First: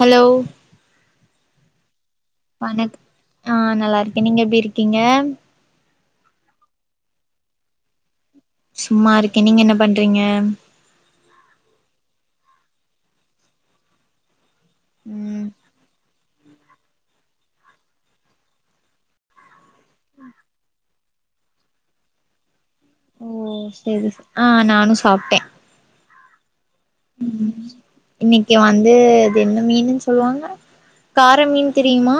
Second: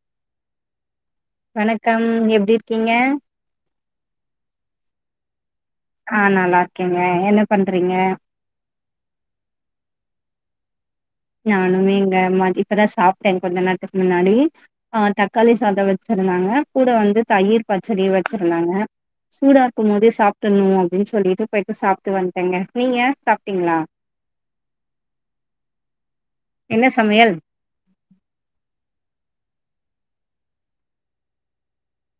Hello வணக்கம் எப் வணக்கம் ஆஹ் நல்லா இருக்கே நீங்க எப்டி இருக்கீங்க ஆ நல்லா இருக்கேங்க என்ன பண்றீங்க சும்மா இருக்கே நீங்க என்ன பண்றீங்க நானுமே இங்க இப்பதா சாப்ட்டே கொஞ்ச நேரத்துக்கு முன்னாடி ஆஹ் ம் தக்காளி சாதோ வச்சு தாங்க கூட வந்து தயிர் பச்சடி வச்சிருந்தாங்க சூடா இருக்கும் போதே சாப்ட்ரணு அப்டின்னு சொல்லிட்டு போய்ட்டு சாப்ட்டு வன்ட்டேங்க ஓ சரி ஆஹ் நானு சாப்ட்டே என்ன சமையல் உம் இன்னைக்கு வந்து இது என்ன மீனுன்னு சொல்லுவாங்க கார மீன் தெரியுமா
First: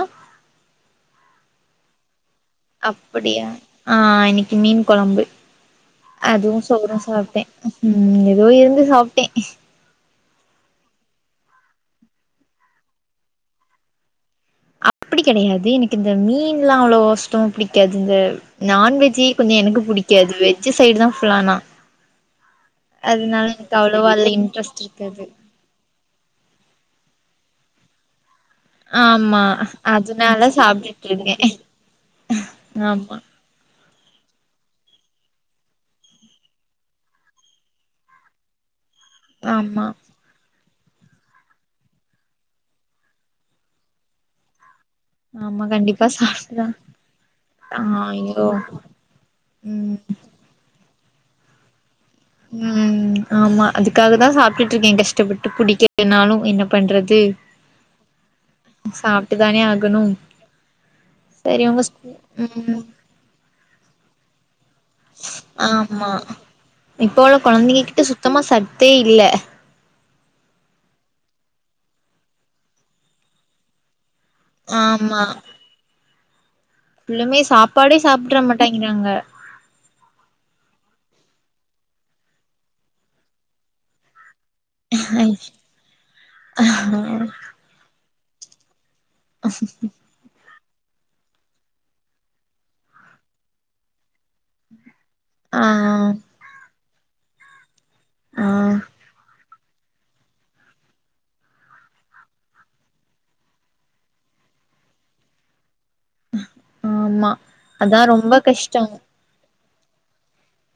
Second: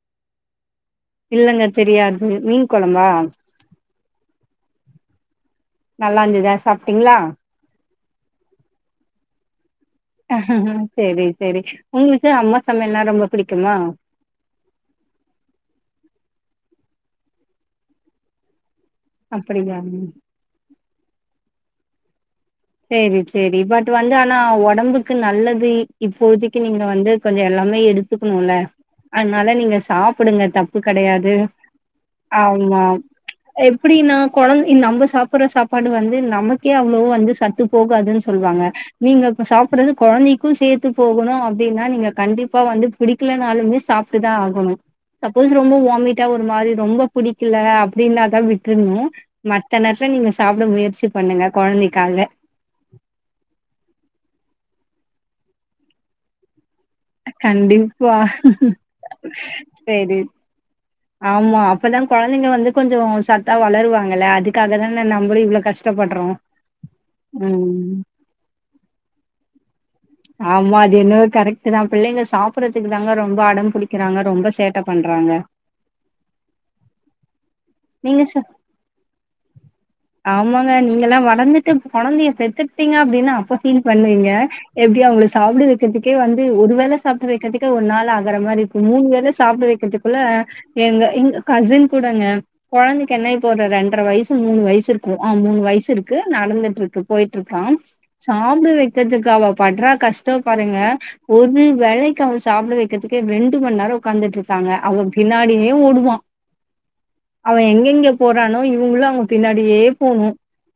இல்லங்க தெரியாதுங்க நீங்க அப்டியா ஆஹ் இன்னைக்கு மீன் குழம்பு நல்லா இருந்ததா அதுவு சோறு சாப்ட்டீங்களா சாப்ட்டே உம் வேவேகமா சாப்ட்டே ஹ சரி சரி உங்களுக்கு அம்மா சமையல்ன்னா ரொம்ப பிடிக்குமா அப்டி கெடையாது எனக்கு இந்த மீன்ல்லா அவ்ளோ கஷ்டோ பிடிக்காது இந்த நான்வெஜ் ஜு கொஞ்சோ அப்படியா எனக்கு பிடிக்காது வெஜ்ஜு சைடு தா ஃபுல்லானா சேரி சேரி பட் வந்து ஆனா உடம்புக்கு இருக்காது நல்லது இப்போதைக்கு நீங்க வந்து கொஞ்சோ எல்லாமே எடுத்துக்கணும்ல ஆமா அதனால நீங்க சாப்பிடுங்க அதனால தப்பு சாப்ட்டுட்டு கிடையாது இருக்கே ஆமா எப்டின்னா குழந்தை நம்ம சாப்பிடுற சாப்பாடு வந்து நமக்கே அவ்வளவா வந்து சத் போகாதுன்னு சொல்லுவாங்க நீங்க இப்ப ஆமா சாப்பிடுறது குழந்தைக் சேர்த்து போகணு அப்டின்னா நீங்க கண்டிப்பா வந்து பிடிக்கலனாலுமே சாப்ட்டுதா ஆகணு சப்போஸ் ஆமா ரொம்ப கண்டிப்பா வாமிட்டா ஒரு சாப்ட்டுதா மாரி ரொம்ப பிடிக்கல ஆ அப்படின்னாாதா ஐயோ விட்ருணு மத்த ம் நேரத்துல நீங்க சாப்ட முயற்சி பண்ணுங்க குழந்தைக்காக உம் ஆமா அதுக்காக தா சாப்ட்டுட்டு இருக்கே கஷ்டப்பட்டு பிடிக்கலனாலு என்ன பண்றது கண்டிப்பா. தி சாப்ட்டு தானே ஆகணு சரி. ஆமா சரி உங்க அப்பதா ஸ்கூ குழந்தைங்க வந்து ம் கொஞ்சோ சத்தா வளருவாங்கல்ல அதுக்காக தா நம்பளு இவ்ளோ கஷ் ஆமா கஷ்டப்படுறோ இப்போ உள்ள ம். குழந்தைங்ககிட்ட சுத்தமா சத்தே இல்ல ஆமா அது என்ன கரெக்ட் தா பிள்ளைங்க சாப்பிடுறதுக்கு தாங்க ரொம்ப அடம் புடிக்கிறாங்க ரொம்ப சேட்ட பண்றாங்க புல்லுமே சாப்பாடே நீங்க சாப்ட மாட்டேங்கிறாங்க ஆமாங்க நீங்கல்லா வளர்ந்துட்டு குழந்தைய பெத்துட்டீங்க அப்டின்னா அப்ப ஃபீல் பண்ணுவீங்க எப்டியு அவங்கள சாப்ட வைக்கிறதுக்கே வந்து ஒரு வேல சாப்பிட வைக்கிறதுக்கே ஒரு நாள் ஆகுற மாரி இருக்கு மூணு வேலை சா சாப்ட வைக்கிறதுக்குள்ள எங்க எங்க கசின் கூடங்க குழந்தைக்கு என்ன இப்போ ரெண்டரை வயசு மூணு வயசு இருக்கு ஆ மூணு வயசு இருக்கு நடந்துட்டு இருக்கு போயிட்டுருக்கா ஆ சாப்ட வைக்கிறதுக்கு அவ படுற கஷ்டோ பாருங்க ஒரு வேளைக்கு அவன சாப்பிட வைக்கிறதுக்கே ரெண்டு மண் நேரோ உக்காந்துட்டு இருப்பாங்க அவ பின்னாடியே ஓடுவா ஆமா அவ அதா எங்கெங்க ரொம்ப போறானோ கஷ்டோ இவங்களு அவ பின்னாடியே போணு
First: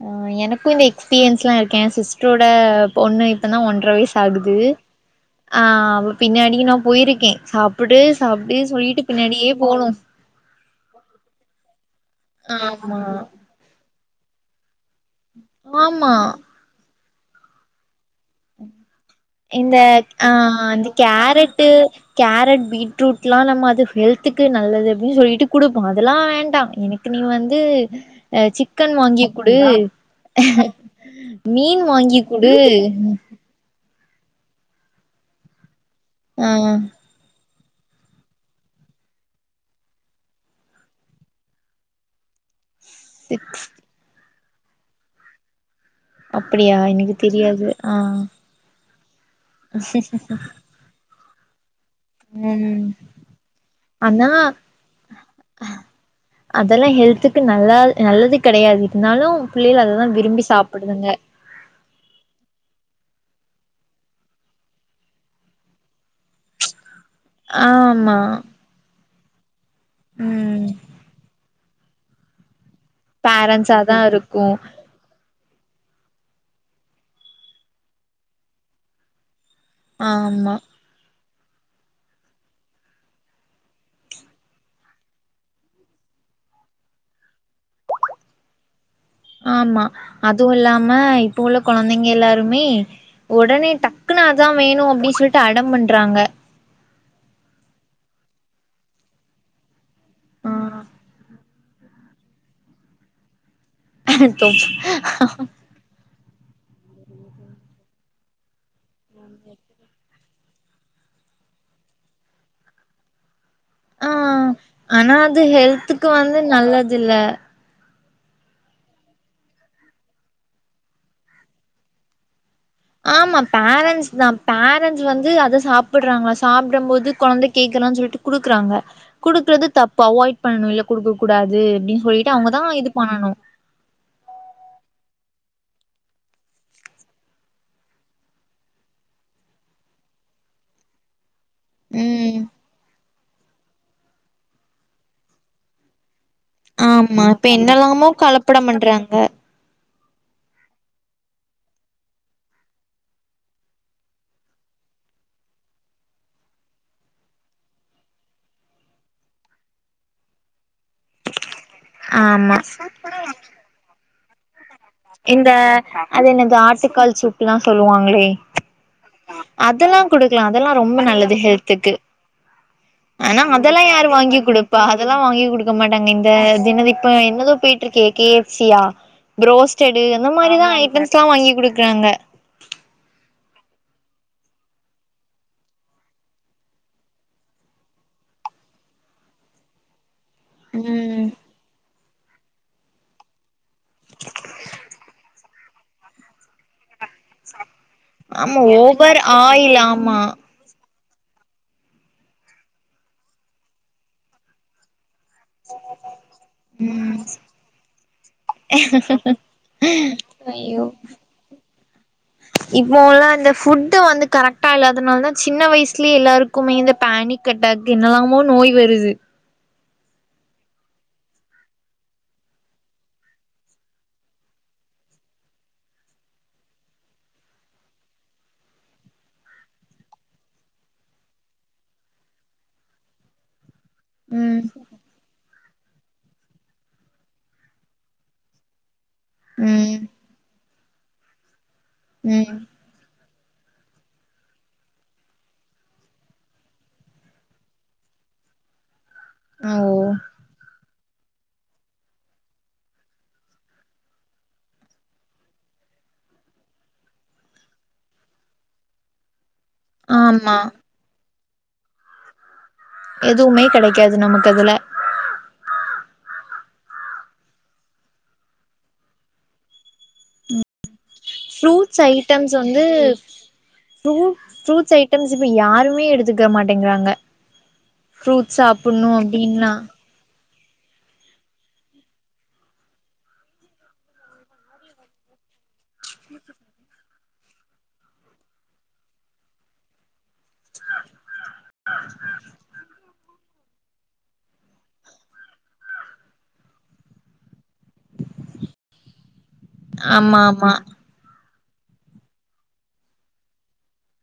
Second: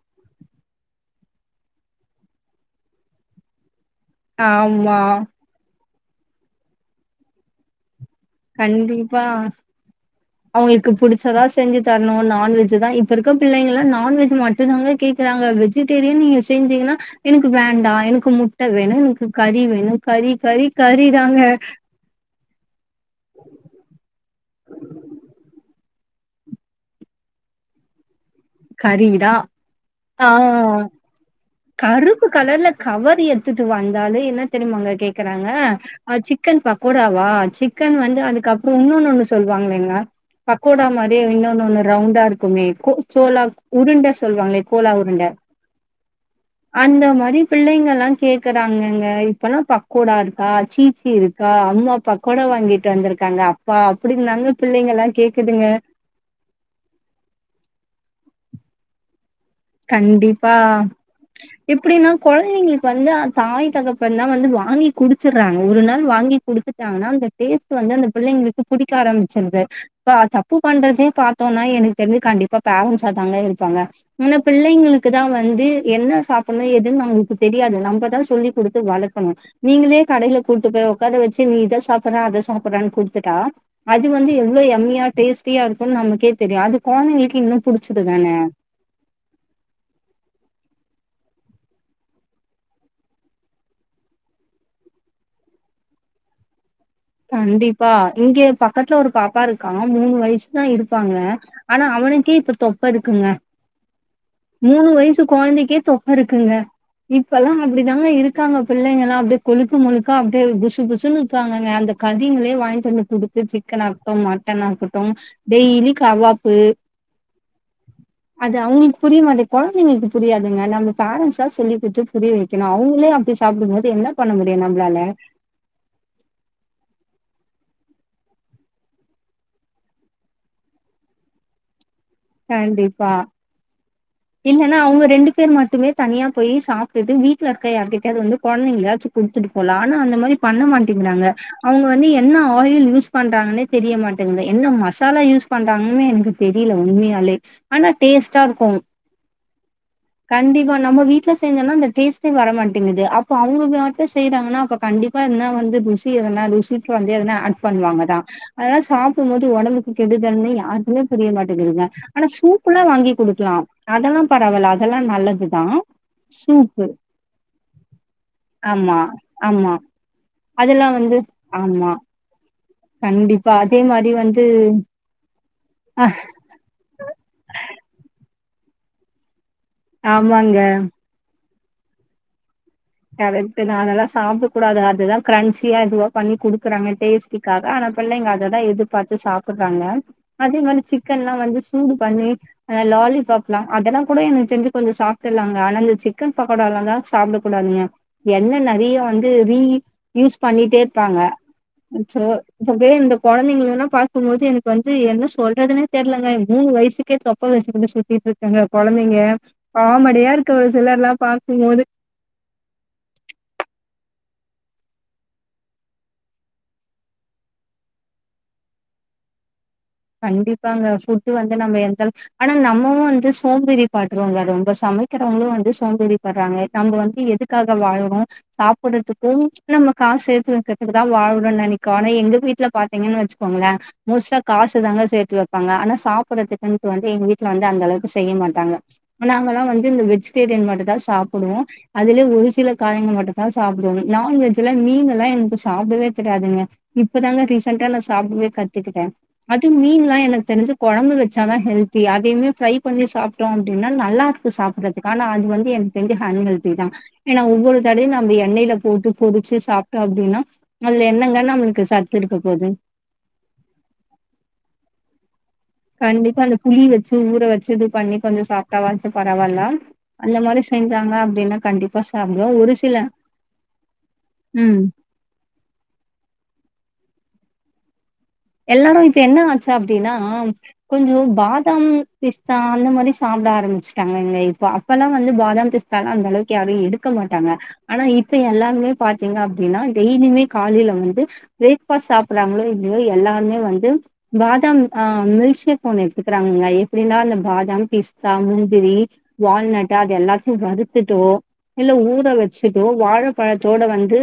ஆ எனக்கு இந்த எக்ஸ்பீரியன்ஸ்லா இருக்கு ஏ சிஸ்டரோட பொண்ணு இப்பதா ஒன்ற வயசு அகுது ஆமா ஆ அவ பின்னாடி நா போயிருக்கே சாப் புடு சாப்டு சொல்லிட்டு பின்னாடியே போணு அவங்ளுக்கு பிடிச்சதா செஞ்சு தர்ணு நான்வெஜ் தா ஆமா இப்ப இருக்க பிள்ளைங்களா நான்வெஜ் மட்டு தாங்க கேக்குறாங்க ஆமா வெஜிடேரியன் நீங்க செஞ்சீங்கன்னா எனக்கு வேண்டா எனக் கு முட்ட வேணு எனக்கு கறி இந்த வேணு ஆ கறி கறி இந்த கறி தாங்க கேரட்டு கேரட் பீட்ரூட்லா நம்ம அது ஹெல்த்துக் கு நல்லது அப்டின் சொல்லிட்டு குடுப்போ அதெல்லா வேண்டா எனக்கு நீ வந்து அ சிக் சிக்கன் வாங்கி கறிதா குடு ஆ மீன் வாங்கி குடு துக்கு வந்தாலே என்ன தெரியுமாங்க கேக்குறாங்க அ ஆ சிக்கன் பக்கோடா வா சிக்கன் வந்து அதுக்கப்றோ இன்னொன்னு ஒன்னு சொல்வாங்களேங்க பக்கோடா மாரியே இன்னொன்னு ஒன்னு ரவுண்டா இருக்குமே கோ சோலா சிக்ஸ் உருண்ட சொல்வாங்களே கோலா உருண்ட அப்படியா அந்த எனக்கு மாரி தெரியாது பிள்ளைங்க ஆ எல்லா கேக் கேக்குறாங்கங்க இப்பல்லா பக்கோடா இருக்கா சீச்சி இருக்கா அம்மா பக்கோடா ம் வாங்கிட்டு வந்திருக்காங்க அப்பா ஆனா அப்டின்தாங்க பிள்ளைங்க எல்லா கேக்குதுங்க அதெல்லா ஹெல்த்துக்கு நல்லா நல்லது கெடயாது இருந்தாலு பிள்ளையள் அததா விரும்பி கண்டிப்பா சாப்பிடுதுங்க எப்டின்னா கொழந்தைங்களுக்கு வந்து தாய் தகப்பன்தா வந்து வாங்கி குடுத்துர்றாங்க ஒரு நாள் வாங்கி குடுத்து டாங்கனா அந்த டேஸ்ட் வந்து அந்த ஆமா பிள்ளைங்களுக்கு புடிக்க ஆரம்பிச்சிருது ப தப்பு ம் பண்றதே பாத் தோனா எனக்கு தெரிஞ்சு கண்டிப்பா பேரன்ஸ் சாதாங்க இருப்பாங்க பேரண்ட்ஸாதா மின்ன இருக்கு பிள்ளைங் களுக்கு தா வந்து என்ன சாப்பிட்ணு எதுன் அவங்ளுக்கு தெரியாது நம்மதா சொல்லிக் குடுத்து வளக்கணு நீங்களே கடையில ஆமா கூட்டு போய் உக்கார வச்சு நீ இத சாப்புறா அத சாப்புறான் குடுத்துட்டா அது வந்து எவ்ளோ யம்மியா டேஸ்ட்டியா இருக்குன்னு நமக்கே தெரியு அது கொழந்தைங்களுக்கு இன்னு புடிச்சிருதுதான ஆமா அதுவு இல்லாம இப்ப உள்ள கொழந்தைங்க எல்லாருமே உடனே டக்குனு அதா வேணு அப்டின் சொல்லிட்டு அடம் பண்றாங்க கண்டிப்பா இங்கே பக்கத்துல ஒரு பாப்பா இருக்கா மூணு ஆ வயசுதா இருப்பாங்க ஆனா அவனுக்கே இப்ப தொப்ப இருக்குங்க தொப் மூணு வயசு கொழந்தைக்கே தொப் ப இருக்குங்க இப்பல்லா அப்டிதாங்க இருக்காங்க பிள்ளைங்கல்லா அப்டி கொழுக்கு மொழுக்கா அப்டியே புசு புசுன்னு இருப்பாங்கங்க அந்த கதிங்களே வாங்ட்டு வந்து குடுத்துச்சு சிக்கன் ஆ ஆகட்டும் மட்டன் ஆகட்டும் ஆனா அது டெய்லி ஹெல்த்துக்கு வந்து கவ்வாப்பு நல்லது இல்ல அது அவங்ளுக்கு புரிய மாட்டே கொழந்தைங்களுக்கு புரியாதுங்க நம்ம பேரன்ஸ்தா சொல்லி குட்த்து புரிய வைக்கணு அவங்ளே அப்டி ஆமா சாப்டும் போது என்ன பண்ண முடியு நம்ப்ளால து அத சாப் பிடுறாங்களா சாப்டும் போது கொழந்த கேக்குறான் சொல்ட்டு குடுக்குறாங்க குடுக்குறது தப்பு அவாய்ட் பண்ணணு இல்ல குடுக்க கூடாது அப்டின் சொல்லிட்டு அவங்கதா இது கண்டிப்பா. பண்ணணு இல்லன்னா அவங்க ரெண்டு பேர் மட்டுமே தனியா போய் சாப்ட்டுட்டு வீட்ல இருக்க யார் கிட்ட யாது வந்து கொழந்தைங்களாயாச்சி குடுத்துட்டு போலா ஆனா அந்த மாரி பண்ண மாட்டேங்கிறாங்க அவங்க வந்து என்ன ம் ஆயில் யூஸ் பண்றாங்கன்னே தெரிய மாட்டேங்குது என்ன மசாலா யூஸ் பண்றாங்கன்னே எனக்கு தெரியல ஆமா உண்மையாலே இப்ப ஆனா என்னெல்லாமோ டேஸ்ட்டா இருக்கு கலப்படம் பண்றாங்க கண்டிப்பா நம்ம வீட்ல செஞ்சோனா அந்த டேஸ்ட்டே வர மாட்டேங்குது அப்ப அவங்க மட்டு செய்றாங்கன்னா அப்ப கண்டிப் பனா வந்து ருசி எதுனா ருசிக்கு வந்து எதுனா ஆட் பண்ணுவாங்கதா அதலா சாப்டும்போது ஒடம்புக்கு கெடுதல்ன்னு யாருக்குமே தெரிய மாட்டேங்குங்க ஆனா ஆமா சூப்புல்லா வாங்கி குடுக்கலா அதெல்லாம் பரவால அதெல்லா இந்த நல்லதுதா அது என்னது சூப்பு ஆட்டுக்கால் சூப்லா சொல்லுவாங்களே ஆமா ஆமா அதெல்லா குடுக்கலா அதெல்லா ரொம்ப வந்து நல்லது ஹெல்த்துக்கு ஆமா ஆனா கண்டிப்பா. அதே அதெல்லா யாரு மாரி வாங்கி் வந்து குடுப்பா அதெல்லா வாங்கி குடுக்க மாட்டாங்க இந்த தினதி இப்ப என்னதோ போயிட்டு இருக்கே கே எஃப் சியா புரோஸ்டடு அந்த ஆமாங்க. மாரிதா ஐட்டம்ஸ்ல்லா வாங்கி குடுக்குறாங்க கரெட்டு நானெல்லா சாப்ட கூடாது அதுதா கிரன்ச்சியா இதுவா பண்ணி குடுக்குறாங்க டேஸ்ட் டுக்காக ஆனா பிள்ளைங்க அததா எதிர்பாத்து சாப்படுறாங்க அதே மாரி சிக்கன்ல்லா வந்து சூடு பண்ணி அ லாலிபப் அதெல்லா கூட எனக்கு தெரிஞ்சு கொஞ்சோ சாப்பட்டலாங்க ஆனா இந்த சிக்கன் பக்கோடாலாதா சாப் கூடாதீங்க எண்ண ஆமா நறைய ஓவர் வந்து ரீ ஆயில் ஆமா யூஸ் பண்ணிட்டே இருப்பாங்க அச்சோ இப்பவே இந்த குழந்தைங்கல்லா பாக்கும்போது எனக்கு வந்து என்ன சொல்றதுனே தெரிலங்க மூணு வயசுக்கே தொப்ப வச்சுக்கிட்டு சுத்திட்டு இருக்குங்க கொழந்தைங்க காமடியா இருக்கு ஒரு சிலர்ல்லா பாக்கும்போது இப்போல்லா இந்த ஃபுட்டு வந்து கரெக்ட்டா இல்லாதனால தா சின்ன வயசுலேயே எல்லாருக்குமே இந்த பேனிக் கட்டாக்கு என்னலாமோ நோய் வருது கண்டிப்பாங்க ஃபுட்டு வந்து நம்ம எந்த அளவு ஆனா நம்மமு வந்து சோம்பேறி படுறோங்க ரொம்ப சமைக்கிறவுங்களு வந்து சோம்பேறி படுறாங்க நம்ப வந்து எது க்காக வாழறோ சாப்டுறதுக்கு நம்ம காசு சேத்து வைக்கிறதுக்குதா வாழணுன் நெனைக்கு ஆனா எங்க வீட்ல பாத்தீங்கன்னு வச்சு க்கோங்ளா மோஸ்ட்டா ம் காசு தாங்க சேத்து வைப்பாங்க ஆனா சாப்படுறதுக்குன்ட்டு வந்து எங்க வீட்ல வந்து அந்த அளவுக்கு செய்ய மாட்டாங்க இப்ப நாங்களல்லா வந்து ம் இந்த வெஜிடேரியன் மட்டு தா சாப்புடுவோ அதுலே ஒரு ம் சில காயிங்க மட்டுத்தா சாப்டுவோமே நான்வெஜ்ஜுல மீனெல்லா எங்க்கு சாப்டவே தெரியாதுங்க இப்பதாங்க ரீசண்ய்டா நா சாப்டவே கத்துக்கிட்டே அது ஓ மீன்ல்லா எனக்கு தெரிஞ்சு கொழம்பு வச்சா தா ஹெல்த்தி அதைமே ஃப்ரை பண்ணி சாப்ட்டோ அப்டின்னா நல்லாருக்கு சாப்பிடறதுக்கு ஆனா அது வந்து என் தெஞ்சி ஹன் ஹெல்த்திதா ஏனா ஒவ்வொரு தடையு நம்ம எண்ணெயில போட்டு பொறிச்சு சாப் ட்றோ அப்டின்னா ஆமா அல்ல என்னங்க நம்மளுக்கு சத்து இருக்க போது எதுவுமே கெடைக்காது நமக்கு அதுல கண்டிப்பா அந்த புளி வச்சு ஊற வச்சு இது பண்ணி கொஞ்சோ சாப்டாவாச்சு பரவால்ல அந்த மாரி செஞ்சாங்க அப்டின்னா கண்டிப்பா சாப்டுவ ஒரு சில ஃப்ரூ ம் ஃப்ரூட்ஸ் ஐட்டம்ஸ் இப்ப யாருமே எடுத்துக்க மாட்டேங்கறாங்க எல்லாரு இப்ப என்ன ஆச்சா அப்டின்னா கொஞ்சோ பாதாம் பிஸ்தா அந்த மாரி சாப்ட ஆரம்பிச்சுட்டாங்க இங்க இப்ப அப்பல்லா வந்து பாதாம் பிஸ் த்தாலா அந்த அளவுக்கு யாரு எடுக்க மாட்டாங்க ஆனா இப்ப எல்லாருமே பாத்தீங்க அப்டின்னா டெய்லியுமே காலையில வந்து பிரேக்பாஸ்ட் சாப்படுறாங்களோ இல்லையோ எல்லாருமே வந்து பாதாம் ஆ மில்க்ஷேக் ஒண்ணு எடுத்துக்கிறாங்காங்க எப்டின்னா அந்த பாதாம் பிஸ்தா முந்திரி வால்நட்டு அது ஆமா எல்லாத்தையு ஆமா வறுத்துட்டோ இல்ல ஊற வச்சுட்டோ வாழப்பழத்தோட வந்து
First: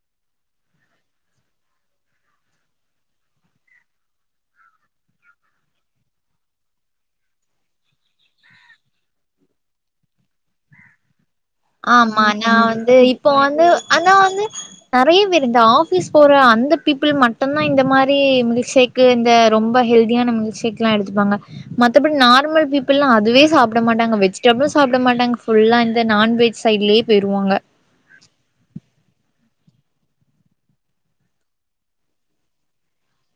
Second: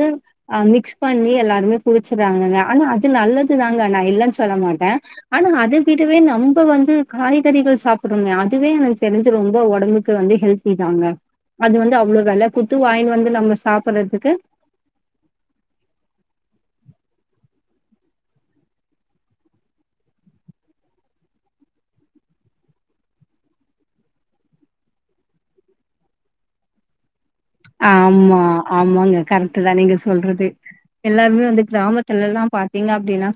ஆ மிக்ஸ் பண்ணி எல்லாருமே குடிச்சுறாங்கங்க ஆனா அது நல்லது தாங்க நா இல்லன்னு சொல்ல மாட்ட ஆனா அத விடவே நம்ப வந்து காய்கறிகள் சாப்பிறோமே அதுவே எனக்கு தெரிஞ்சு ரொம்ப ஒடம்புக்கு வந்து ஹெல்த் திதாங்க ஆமா நா வந்து இப்ப நம்ம வந்து ஆனா சாப்பிடுறதுக்கு வந்து நெறைய பேர் இந்த ஆஃபீஸ் போற அந்த பீப்புள் மட்டுதா இந்த மாதிரி மிஸ்சேக் இதுக்கு இந்த ரொம்ப ஹெல்தியான மில்க் ஷேக்லா எடுத்துப்பாங்க மத்தபடி நார்மல் பீப்புள்ல்லா அதுவே சாப்ட மாட்டாங்க வெஜிடபிள்ம் சாப்ட மாட்டாங்க புல்லா இந்த நான்வெஜ் சைடுலேயே போயிருவாங்க ஆமா ஆமாங்க கரெக்ட் தா நீங்க சொல்றது எல்லாருமே வந்து கிராமத்து எல்லா பாத்த இல்ல அப்படின்னா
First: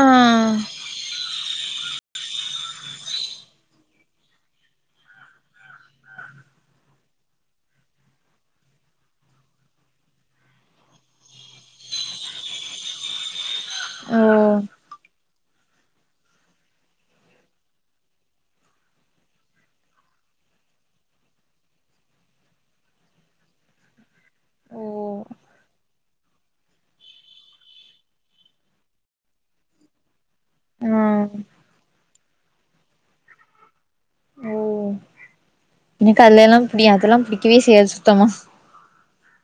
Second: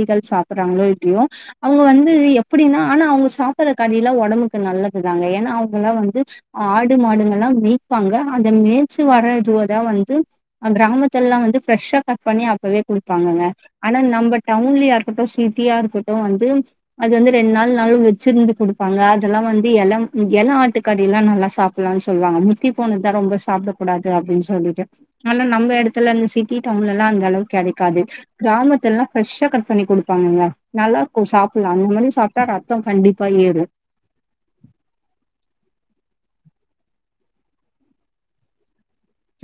ஆ சாப்றாங்களோ இப்டியோ அவங்க வந்து எப்டின்னா ஆனா அவங்க சாப்டுற கரி எல்லா ஒடம்புக்கு நல்லதுதாங்க ஏன்னா அவங்க எல்லா வந்து ஆடு மாடுங்கள்லா மேய்பாங்க அந்த மேச்சு வரறதுவதா வந்து கிராமத்தல எல்லா வந்து ஃப்ரெஷ்ஷா கட் பண்ணி அப்பவே கொடுப்பாங்கங்க ஆனா ஓ நம்ம டவுன்னிலியா இருக்கட்டு சிட்டியா இருக்கட்டு வந்து அது வந்து ரெண்டு நாள் நாளும் வச்சிருந்து குடுப்பாங்க அது எல்லா வந்து எளம் எள ஆட்டுக்கறில்லா நல்லா சாப் [unintelligible] சொல்லுவாங்க முத்தி போனதுதா ரொம்ப சாப்ட கூடாது அப்டின்னு ஓ சொல்லிட்டு ஆனா நம்ம இடத்துல அந்த சிட்டி டவுன்ல எல்லா அந்த அளவுக்கு கெடைக்காது கிராமத்தலல்லா ஃப்ரெஷ்ஷா கட் பண்ணி கொடுப்பாங்கங்க ஆ நல்லா இருக்கும் சாப்டலா அந்தமாதிரி சாப்ட்டா ரத்தம் கண்டிப்பா ஏறும் ஓ எனக்கு அதது எல்லா அது எல்லா பிடிக்கவே செய்யாது சுத்தமா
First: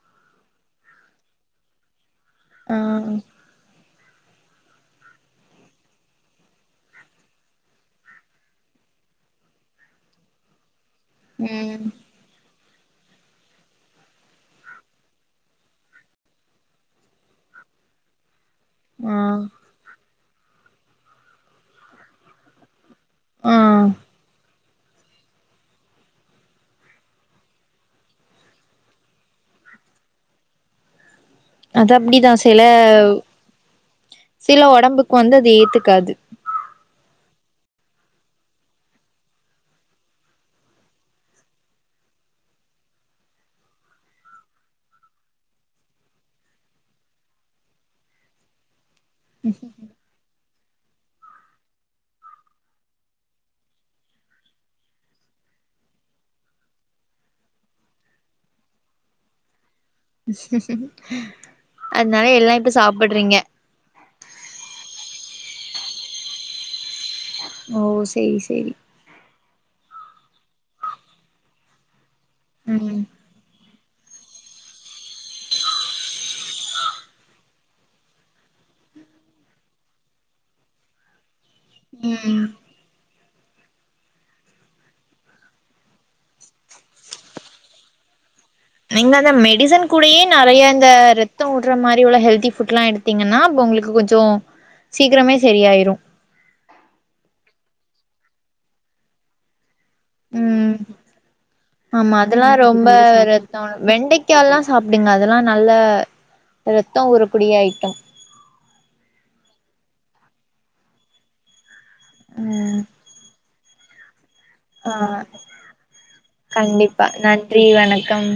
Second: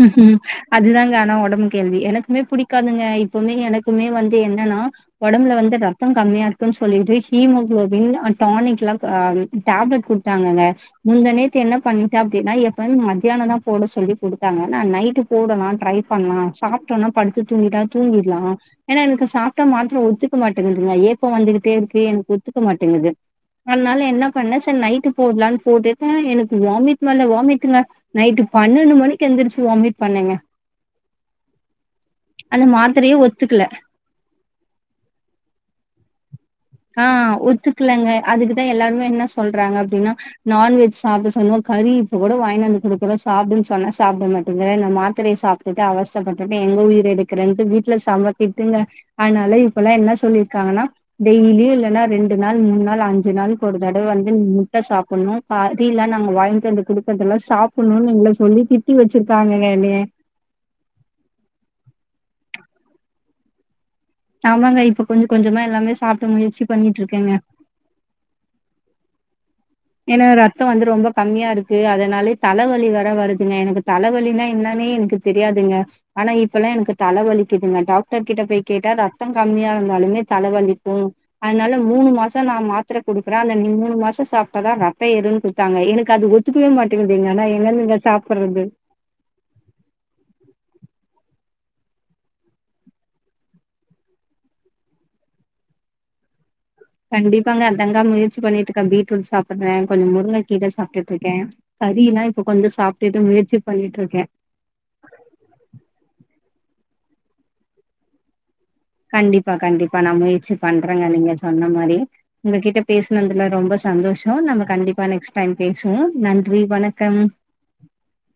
ம் அதுதாங்க ஆனா ஒடம்பு கெல்தி எனக்குமே ஆ பிடிக்காதுங்க இப்பமே எனக்கு எப்பவுமே வந்து என்னன்னா ஒடம்புல வந்து ரத்தம் கம்மியா இருக்குன்னு சொல்லிட்டு ஹீமோகுளோபின் டானிக்ல அ டேப்லெட் குடு குடுத்தாங்கங்க முந்தா நேத்து என்ன ம் பண்ணிட்டே அப்டின்னா எப்பயு மத்தியான தா போட சொல்லி குடு குடுத்தாங்கங்க நைட்டு போடலா ட்ரை பண்ணலா சாப்ட்டோம்ன்னா படுத்து தூங்கிட்டா தூங்கிருலா ஏன்னா ஆ எனக்கு சாப்ட்டா மாத்திர ஒத்துக்க மாட்டேங்குதுங்க ஏப்பம் வந்துகிட்டே இருக்கு எனக்கு ஒத்துக்கமாட்டுங்குது ஆ அதனால என்ன பண்ண சேரி நைட்டு போடலனு போட்டுட்டே எனக்கு வாமிட் மேல வாமிட்டுங்க நைட்டு பன்னெண்டு மணி எந்திரிச்சு வாமிட் பண்ணேங்க அது அப்டிதா சில அந்த மாத்திரையே ஒத்துக்கல சில ஒடம்புக்கு வந்து அது ஏத்துக்காது அ ஒத்துக்குலங்க அதுக்குதா எல்லாருமே என்ன சொல்றாங்க அப்டின்னா நான்வெஜ் சாப்ட சொன்னோ கறி இப்ப கூட வாங்கிட்டு வந்து குடுக்கறோ சாப்டு சொன்ன சாப்ட மாட்டீங்க இந்த மாத்திரை சாப்டு திட்டு அவஸ்தப்பட்டுட்டு எங்க உயிர் எடுக்கறன்ட் வீட்டுல செம்ம திட்டுங்க அதனால இப்ப எல்லா என்ன சொல்லிருக்காங்கன்னா டெய்லியு இல்லனா ரெண்டு நாள் மூணு நாளு அஞ்சு நாளுக்கு ஒரு தடவ வந்து முட்ட சாப்டணும் பாதி எல்லா நாங்க வாங்கிட்டு அந்த குடுக்கற எல்லா சாப்டணும்னு எங்க சொல்லி திட்டி வச்சிருக்காங்க என்னைய அதனால எல்லா இப்ப சாப்டுறீங்க ஆமாங்க இப்ப கொஞ்ச கொஞ்சமா எல்லாமே சாப்ட்டு முயற்சி பண்ணிட்டு இருக்கேங்க ஒ சேரி சேரி என்ன ரத்தம் வந்து ரொம்ப கம்மியா இருக்கு அதனாலய தலவலி ம் வேற வருதுங்க எனக்கு தலவலினா என்னானே எனக்கு தெரியாதுங்க ஆனா இப்ப எல்லா எனக்கு தலைவலிக்குதுங்க டாக்டர் கிட்ட போயி கேட்டா ரத்தம் கம்மியா இருந்தாலுமே தல வலிக்கு அதனால மூணு மாசோ ம் நா மாத்திரை குடுக்குறேன் அந்த மூணு மாசோ சாப்டு அதா ரத்தம் ஏறுன்னு குடுத்தாங்க எனக்கு அது ஒத்துக்கவே மாட்டுங்து ஆனா எங்கந்துருங்க சாப்டுறது நீங்க அந்த மெடிசன் கூடயே நெறைய இந்த ரத்தம் விடுற மாரி உள்ள ஹெல்தி ஃபுட் எல்லா எடுத்து பாத்தீங்கன்னா அப்ப உங்களுக்கு கொஞ்சோ சீக்கிரமே செரியாயிடு கண்டிப்பாங்க அதங்க முயற்சி பண்ணிட்டுருக்க பீட்ரூட் சாப்ப சாப்டுறேன் கொஞ்சம் முருங்க கீர ம் சாப்ட்டுட்டு இருக்கே ஆமா கறினா இப்ப அதெல்லா கொஞ்சு ரொம்ப சாப்ட்டு முயற்சி ரத்தோ பண்ணிட்டு இருக்கே வெண்டைக்கால்லா சாப்டுங்க அதெல்லா நல்ல ரெத்தம் ஊறக்கூடிய ஐட்டம் கண்டிப்பா கண்டிப்பா நா முயற்சி பண்றேங்க நீங்க சொன்ன மாரி உங்க கிட்ட ம் பேசுனதுல ரொம்ப சந்தோஷோ நம்ம ஆ கண்டிப்பா நெக்ஸ்ட் டைம் பேசுவோ நன்றி வணக்கம் றி வணக்கம்